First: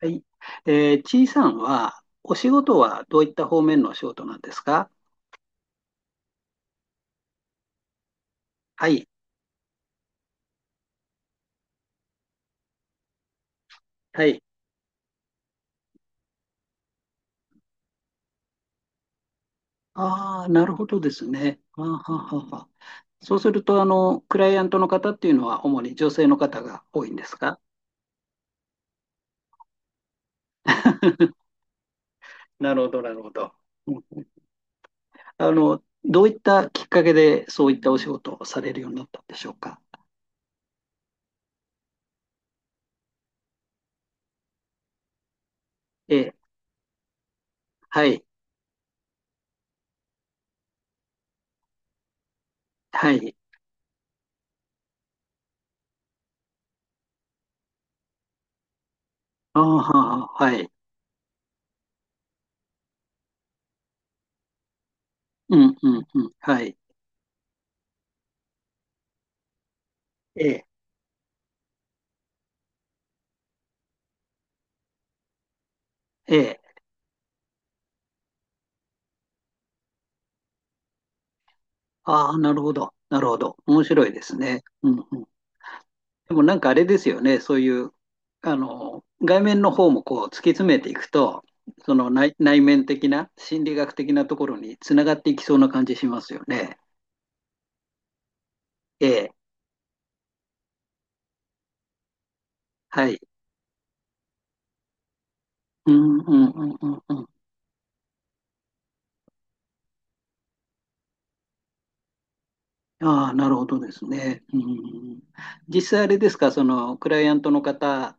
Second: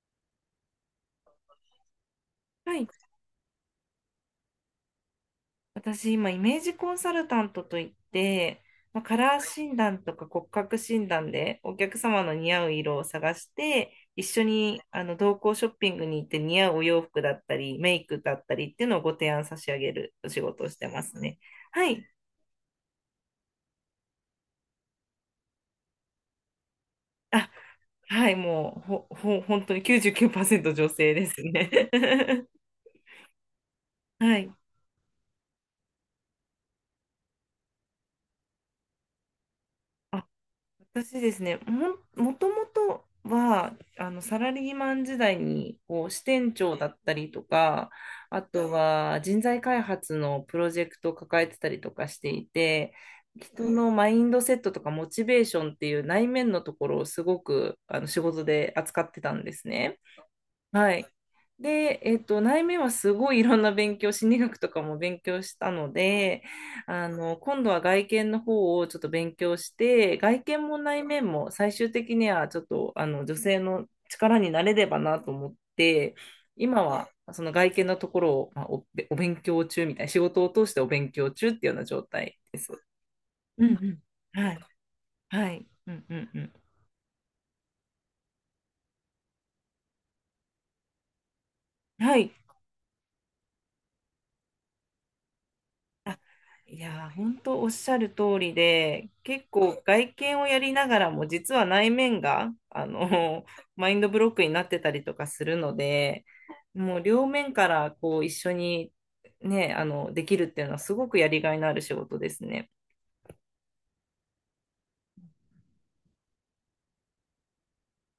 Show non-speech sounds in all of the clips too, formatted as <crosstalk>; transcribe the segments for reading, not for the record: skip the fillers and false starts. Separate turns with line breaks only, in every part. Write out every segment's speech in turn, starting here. はい。ちいさんは、お仕
は
事
い。
はどういった方面のお仕事なんですか？
私、今、イメージコンサルタントといって、
は
まあ、
い。
カラー診断とか骨格診断でお客様の似合う色を探して、一
はい。
緒に同行ショッピングに行って似合うお洋服だったり、メイクだったりっていうのをご提案差し上げるお仕
ああ、な
事を
る
し
ほ
て
ど
ま
で
す
す
ね。
ね。あー
は
は
い。
はは。そうすると、クライアントの方っていうのは、主に女性の方が多いんです
あ、
か？
はい。もう、本当に99%女性です
<laughs>
ね。
なるほど、なるほど。う
<laughs>
ん。
はい。
どういったきっかけで、そういったお仕事をされるようになったんでしょうか？
あ、私ですね、もともとは、サラリーマン時代に、こう、
え
支
え、
店長だったりとか、
はい、
あとは人材開発のプロジェクトを抱えてたりとかしていて、
はい。
人のマインドセットとかモチベーションっていう内面のところをすごく、仕事で扱ってたんで
あー
す
は
ね。
は、はい。
はい。で、内面はすごいいろんな勉強、心理学とかも勉強
う
した
ん、
の
うん、うん、
で、
はい。
今度は外見の方をちょっと勉強して、外
ええ、
見も内面も最終的にはちょっと、女性の力になれればなと思って、
ええ。
今はその外見のところを、まあ、お勉強中みたいな、仕事を通してお勉強中っていうような状
ああ、
態
な
で
るほ
す。
ど。なるほど。
うん
面
う
白いです
ん。はい。
ね。うんうん。
はい。うんうん
で
う
も
ん。
なんかあれですよね。そういう、外面の方もこう突き詰めていくと、その
はい。
内、内面的な心理学的なところにつながっていきそうな感じしますよね。
いやー、本当おっしゃる通り
え
で、
え。
結構外見をやりながらも、実は内面が、
はい。
<laughs> マインドブロックになってたりとかするの
うんう
で、
んうんう
も
ん
う
う
両
ん。
面からこう一緒にね、できるっていうのはすごくやりがいのある仕事ですね。
ああ、なるほどですね。うん、実際あれですか、そのクライアントの方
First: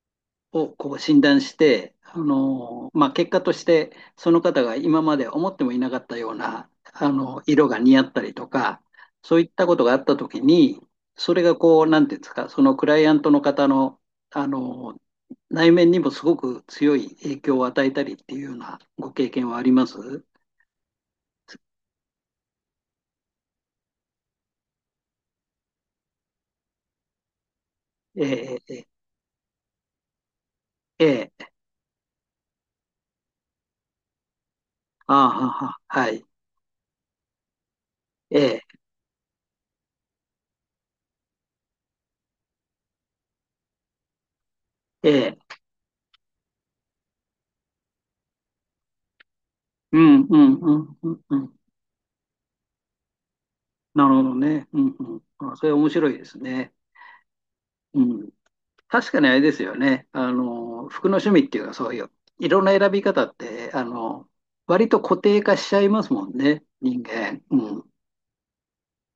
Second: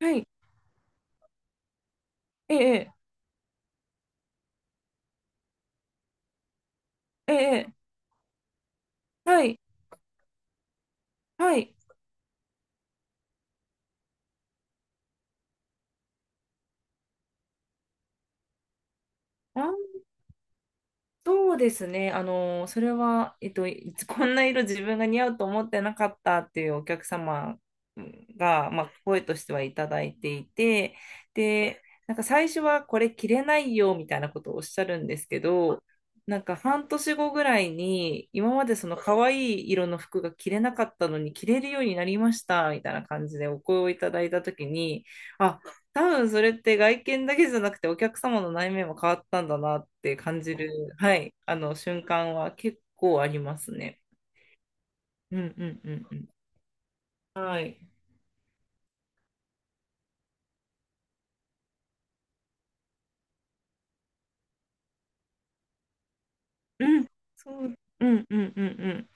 はい。
をこう診断して、
ええ、
まあ、結果としてその方が今まで思ってもいなかったような、あ
え
の色
え、
が似合ったりとか、そうい
は
っ
い、
たことがあったときに、それ
は
が
い、はい。
こう、なんていうんですか、そのクライアントの方の、あのー内面にもすごく強い影響を与えたりっていうようなご経験はありま
あ、
す？
そうですね。それは、<laughs> こんな色自分が似合うと思ってなかったっていうお客様
え
が、ま
え、
あ、声としてはいただいていて、
ええ、
で、なんか最初はこれ着れないよみたいなことをおっしゃるん
あ
です
あ、
け
はは、
ど、
はい、
なんか半年後ぐらいに、
え
今
え、
までその可愛い色の服が着れなかったのに着れるようになりましたみたいな感じでお声をいただいたときに、
ええ、
あ、多分それって外見だけじゃなくてお客様の内面も変わったんだなっ
う
て
ん、う
感
ん、
じる、
うん、う
は
ん、
い、
うん。
あの瞬間は結構ありますね。
なるほどね。うん、
う
うん。
ん
あそ
う
れ
ん
面
うん
白
う
いで
ん。
すね。
はい。
うん。確かにあれですよね。服の趣味っていうか、そういう色の選び方って、割と固定化しちゃいますもんね、
う
人
ん。
間。
そ
う
う。
ん。
うんうんうんうん。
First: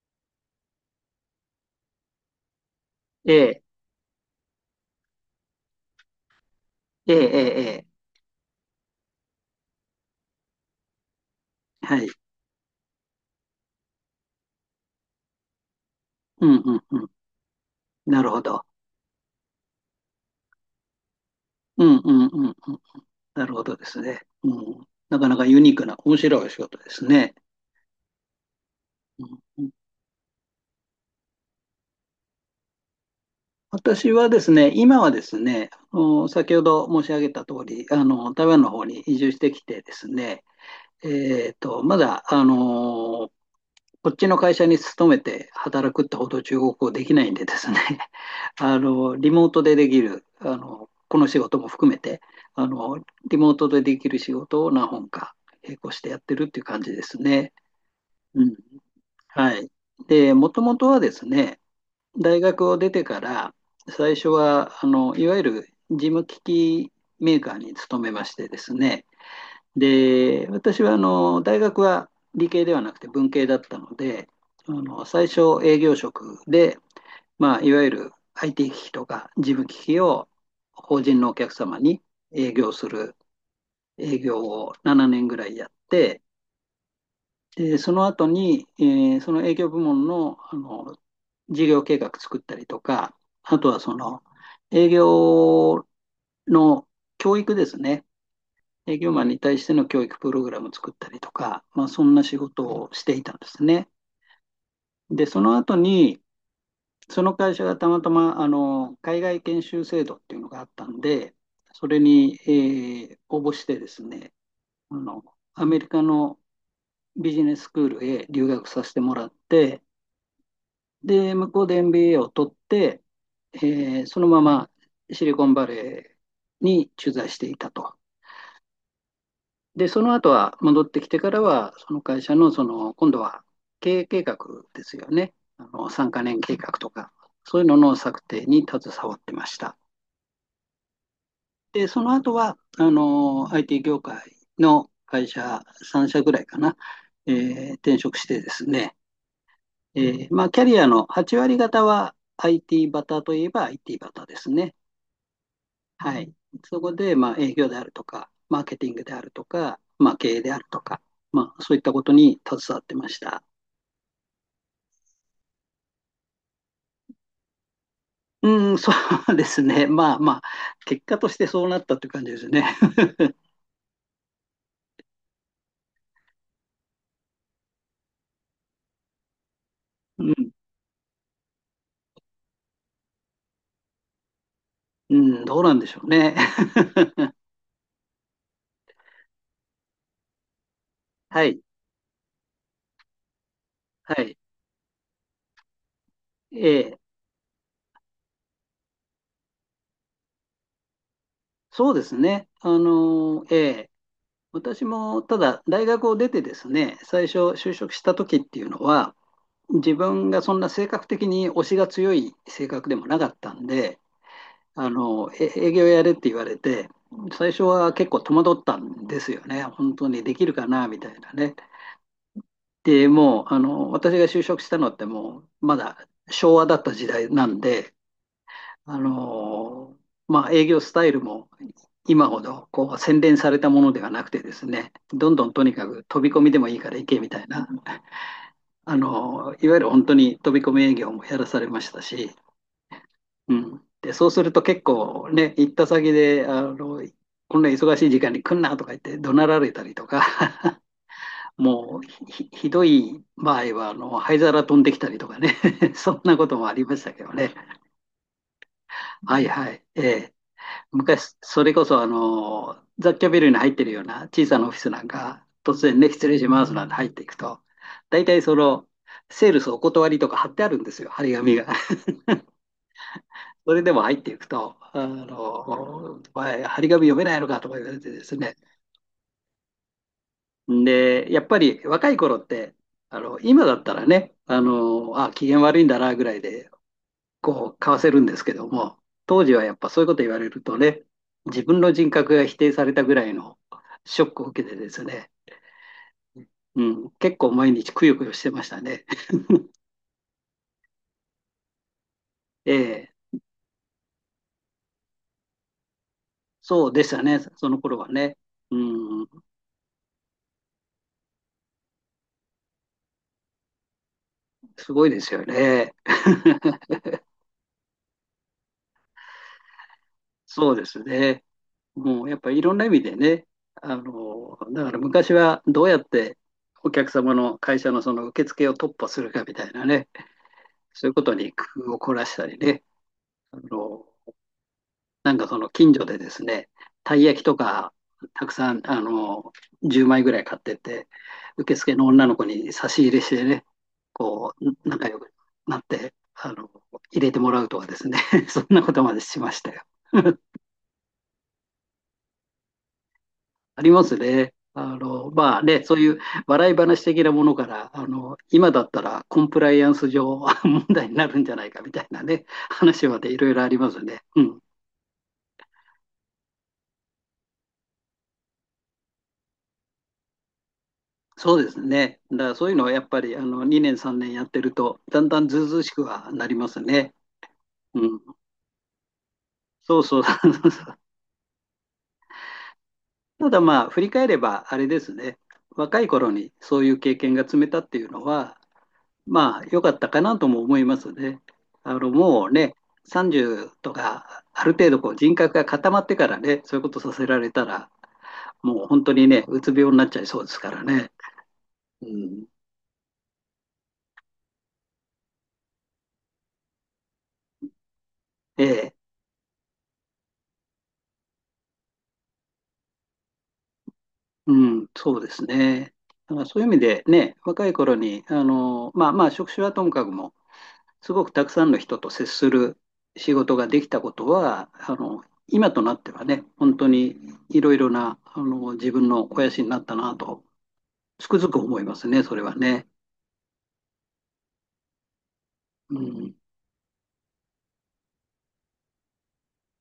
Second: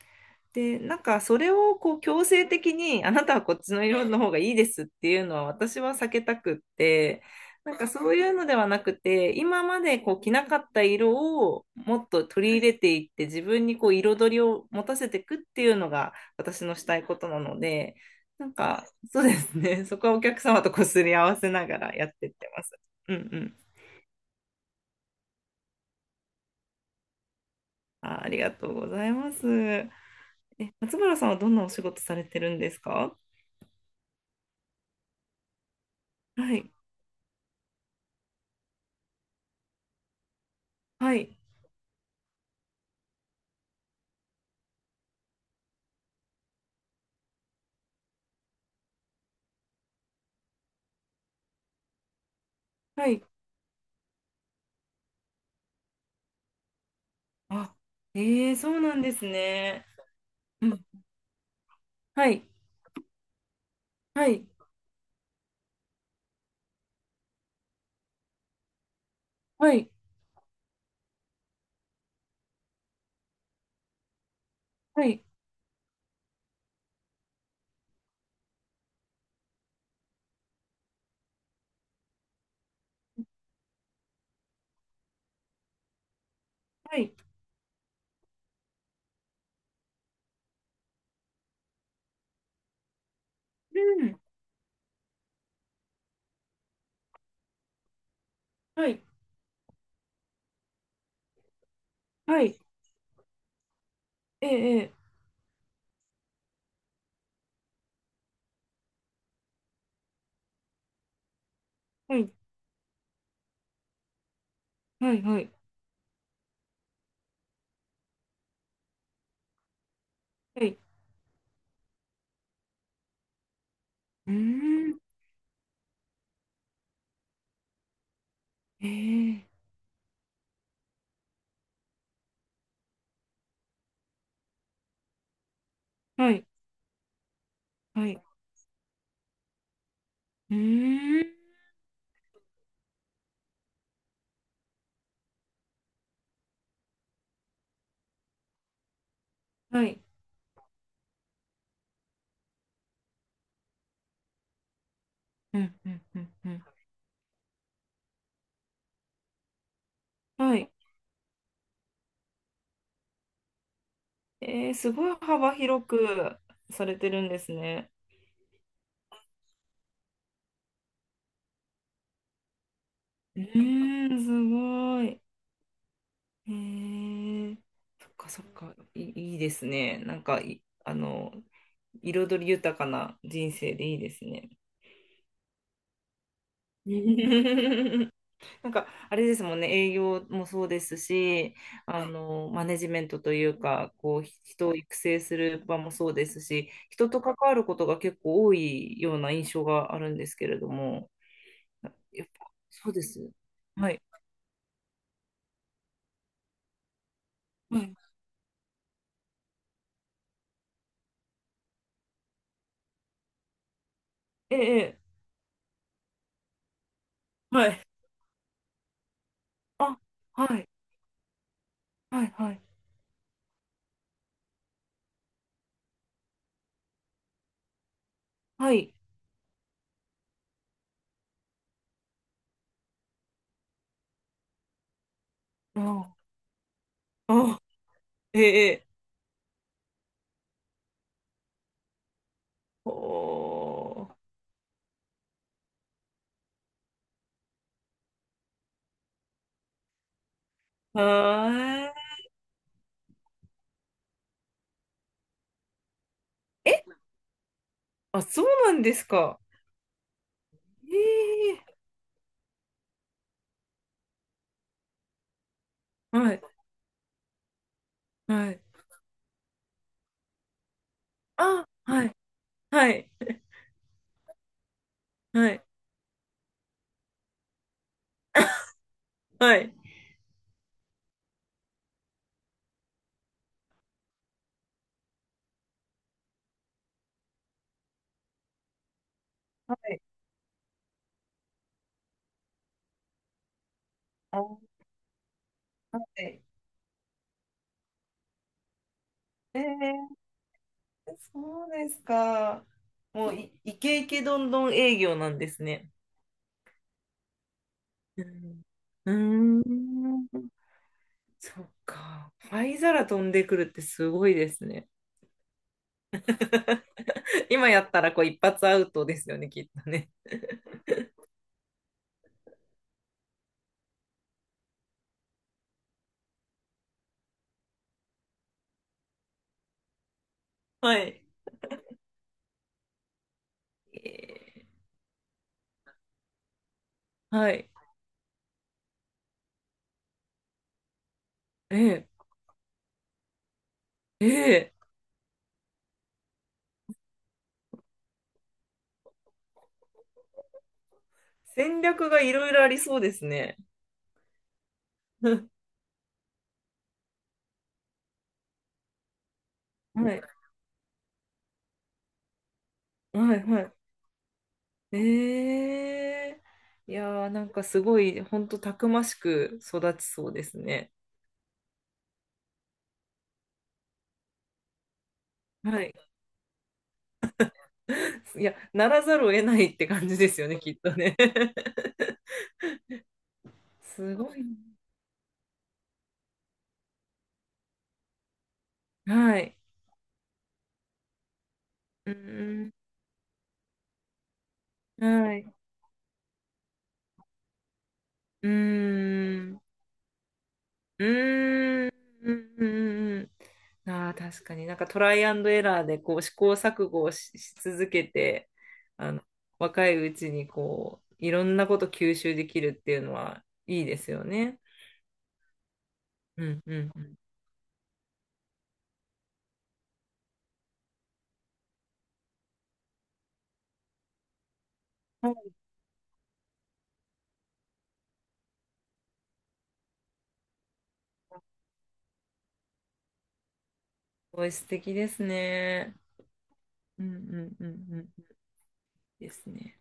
で、なんかそれをこう強制的にあな
え
たはこっ
え、
ちの色の方がいいですっていうのは私は避けたくっ
ええ、
て、
ええ、
なん
え
か
え。
そういうのではなくて、今までこう着なかった色をも
は
っ
い。
と取り入れていって自分にこう彩りを持たせていくっていうのが
うん、
私
う
のし
ん、
た
う
い
ん。
ことなので、
なるほ
なん
ど。
かそうですね、<laughs> そこはお客様とこすり合わせなが
う
ら
ん、
やっ
う
て
ん、
いっ
うん、う
て
ん。
ます。うんう
なる
ん。
ほどですね。うん。なかなかユニークな、面白いお仕事ですね。
あ、ありがとうござい
う
ま
ん
す。
うん。
松原さんはどんなお仕事されてるんですか？
私はですね、今はですね、あの先
は
ほ
い。
ど申し上げた通り、あの台湾の方に移住してきてですね、
はい。
えーと、まだあのこっちの会社に勤めて働くってほど中国語できないんでですね、<laughs> リモートでできる、この仕事も含めて、あの、
はい。
リモートでできる仕事を何本か並行してやってるっていう感じですね。
あ、
う
え
ん。
え、そうなんです
はい。
ね。
で、もと
う
も
ん。
とはですね、
は
大
い。
学を出てから、最
は
初
い。
は、いわゆる事務機器メーカーに勤めましてですね、
はい。
で、私はあの大学は理系ではなくて文系だったので、あの
はい。
最初営業職で、まあ、いわゆる IT 機器とか事務機器を法人のお客様に営業する営業を7年ぐらいやって、
はい。
でその後に、その営業部門の、あの事業計画作ったりとか、あとはそ
うん。
の営業の教育ですね。
は
営
い。
業マンに対しての教育プログラムを作ったりとか、まあ、そんな仕
はい。
事をしていたんですね。
ええええ
で、その後に、その会社がたまたまあの海外研修制度っていうのがあったんで、それ
はい。
に、応募してですね、あ
は
の、
い。はい。
アメリカのビジネススクールへ留学させてもらって、
はい。
で、向こうで MBA を取って、その
う
まま
ーん。
シリコンバレーに駐在していたと。
ええ
で、その後は戻ってきてからは、その会社の、その、今度は経営計画ですよね。3カ
は
年
い。
計画とか、そういうのの
は
策
い。
定に携わってました。
うーん。
で、その後は、IT 業界の会社3社ぐらいかな、転職してですね、
はい。
まあ、キャリアの8割方は IT バターといえば IT バターですね。
うん。うん。
は
う
い。
ん。うん
そこで、まあ、営業であるとか、マーケティングであるとか、まあ、経営で
は
ある
い。
とか、まあ、そういったことに携わってました。
ええ、すごい幅広くされてるんですね。
うん、そうですね。<laughs> まあまあ、結果としてそうなったという感じですね。
う
<laughs>
ーん、すごい。ええ、そっかそっか。いい、いいですね。なん
う
か
ん、
い、あの、彩り豊かな人生でいいですね。
うん、どうなんでしょうね。<laughs>
<laughs> なんか、あれですもんね、営業もそうです
は
し、
い、
マネジメントというか、
は
こう、
い。
人を育成する場もそうです
え
し、
え、
人と関わることが結構多いような印象があるんですけれども、
そうです
やっ
ね。
ぱ、そうです。
え、
はい。
私もただ大学を出てですね、最初就
は
職
い
した時っていうのは、自分がそんな性格的に推しが強い性格でもなかったんで、
ええ、ええ
営業やれって言われて、最初
はい。
は結構戸惑ったんですよね。本
あ、
当にできる
は
か
い、
なみたいなね。
はい、はい、
で、もう、私が就職したのってもう、まだ昭和だった時代なんで、
はい。
あの、まあ、営業スタイルも今ほどこう洗練されたものではなくてですね、どんどんとにかく
あ、
飛び込みでもいいから行けみたい
あ、
な、
ええ、ええ
いわゆる本当に飛び込み営業もやらされましたし、
お
うん。で、
ー、
そうすると結構ね、行った先で、こんな忙しい時間に来んなとか言って怒鳴られたりとか、
は
<laughs> も
ー
うひどい場合は、灰皿飛んできたりとかね、<laughs> そんなこともあり
い。
ましたけどね。
あ、そうなんです
は
か。
いはい。ええ。
え
昔、
え
それこそ、雑居ビルに入ってるような小さなオフィスなんか、突然ね、失
は
礼
い、
しますなんて入っていくと、大体
は
そ
い。
の、セールスお断りとか貼ってあるんですよ、貼り紙
あ、
が。
はい、はい、
それでも入っていくと、
はい、
お前、張り紙読めないのかとか言われてですね。
<laughs> はい。
で、やっぱり若い頃って、今だったらね、あ、機嫌悪いんだなぐらいで、こう、かわせるんですけども、当時はや
は
っぱ
い、
そういうこと言われるとね、自分の人格が否定されたぐらいのショッ
あ、
クを
は
受けてですね、
い。
うん、結構毎日くよくよしてましたね。<laughs>
えー、そうですか。
ええ、
もうイケイケどんどん営業なんですね。
そうでしたね、その頃は
う
ね。
ん。
う
う
ん、
ーん。そっか。灰皿飛んでくるってすごいですね。
すごいですよね。<laughs>
<laughs> 今やったらこう一発アウトですよね、きっとね。
そうですね。もうやっぱりいろんな意味でね、だから昔はどうやってお客様の会社のその受付を突破するかみたいなね、
は
そういうこ
い。
とに工夫を凝らしたりね、あの、
え
なんかその近所でですね、たい
ー
焼き
は
と
い。
かたくさん、10枚ぐらい買ってって、受付の
ええ
女の子に差し入れしてね、こ
ええ、
う、仲良くなって、入れてもらうとかですね、<laughs> そんなことまでしましたよ。
戦略がいろいろありそうですね。
ありますね。ま
<laughs>
あね、そういう笑い話的なものから、今だったらコンプライアンス
はい、
上 <laughs> 問題になるんじゃないかみたいなね、話までい
はい、
ろいろあ
は
りますね。うん。
い。ええ、いやー、なんかすごい、ほんとたくましく育ちそうですね。
そうですね。だからそういうのはやっぱり、2年3年やってると、だんだんずうずう
は
し
い。
くはなりますね。うん。
いや、ならざるを得ないって
そう
感じ
そう。
ですよね、きっと
<laughs>
ね。<laughs>
ただまあ、振り
す
返
ご
れ
い。
ば、あれですね。若い頃にそういう経験が積めたっていうのは、
はい。
まあ、良かったかなとも思いますね。
う
もう
ん。
ね、30とか、ある程度こう人
はい。
格が固まってからね、そういうことさせられたら、もう
う
本当にね、う
ん。
つ病になっちゃいそうですから
う
ね。
ん。
う
う
ん、
ん。うん、ああ、確かになんかトライアンドエラーでこう試行錯誤をし続けて、
ええ、
あの、若いうちにこう、いろんなこと吸収できるっていうのはいいですよね。
うん、そうですね。だか
う
らそ
ん
ういう意
う
味
んう
で
ん。す
ね、若い頃に、まあまあ、職種はともかくも、すごくたくさんの人と接する仕事ができたことは、今となってはね、本当にいろいろな、自分の肥やしになったなとつくづく思いますね、それはね。
ごい素敵ですね。
うん。
うんうんうんうん。いいですね。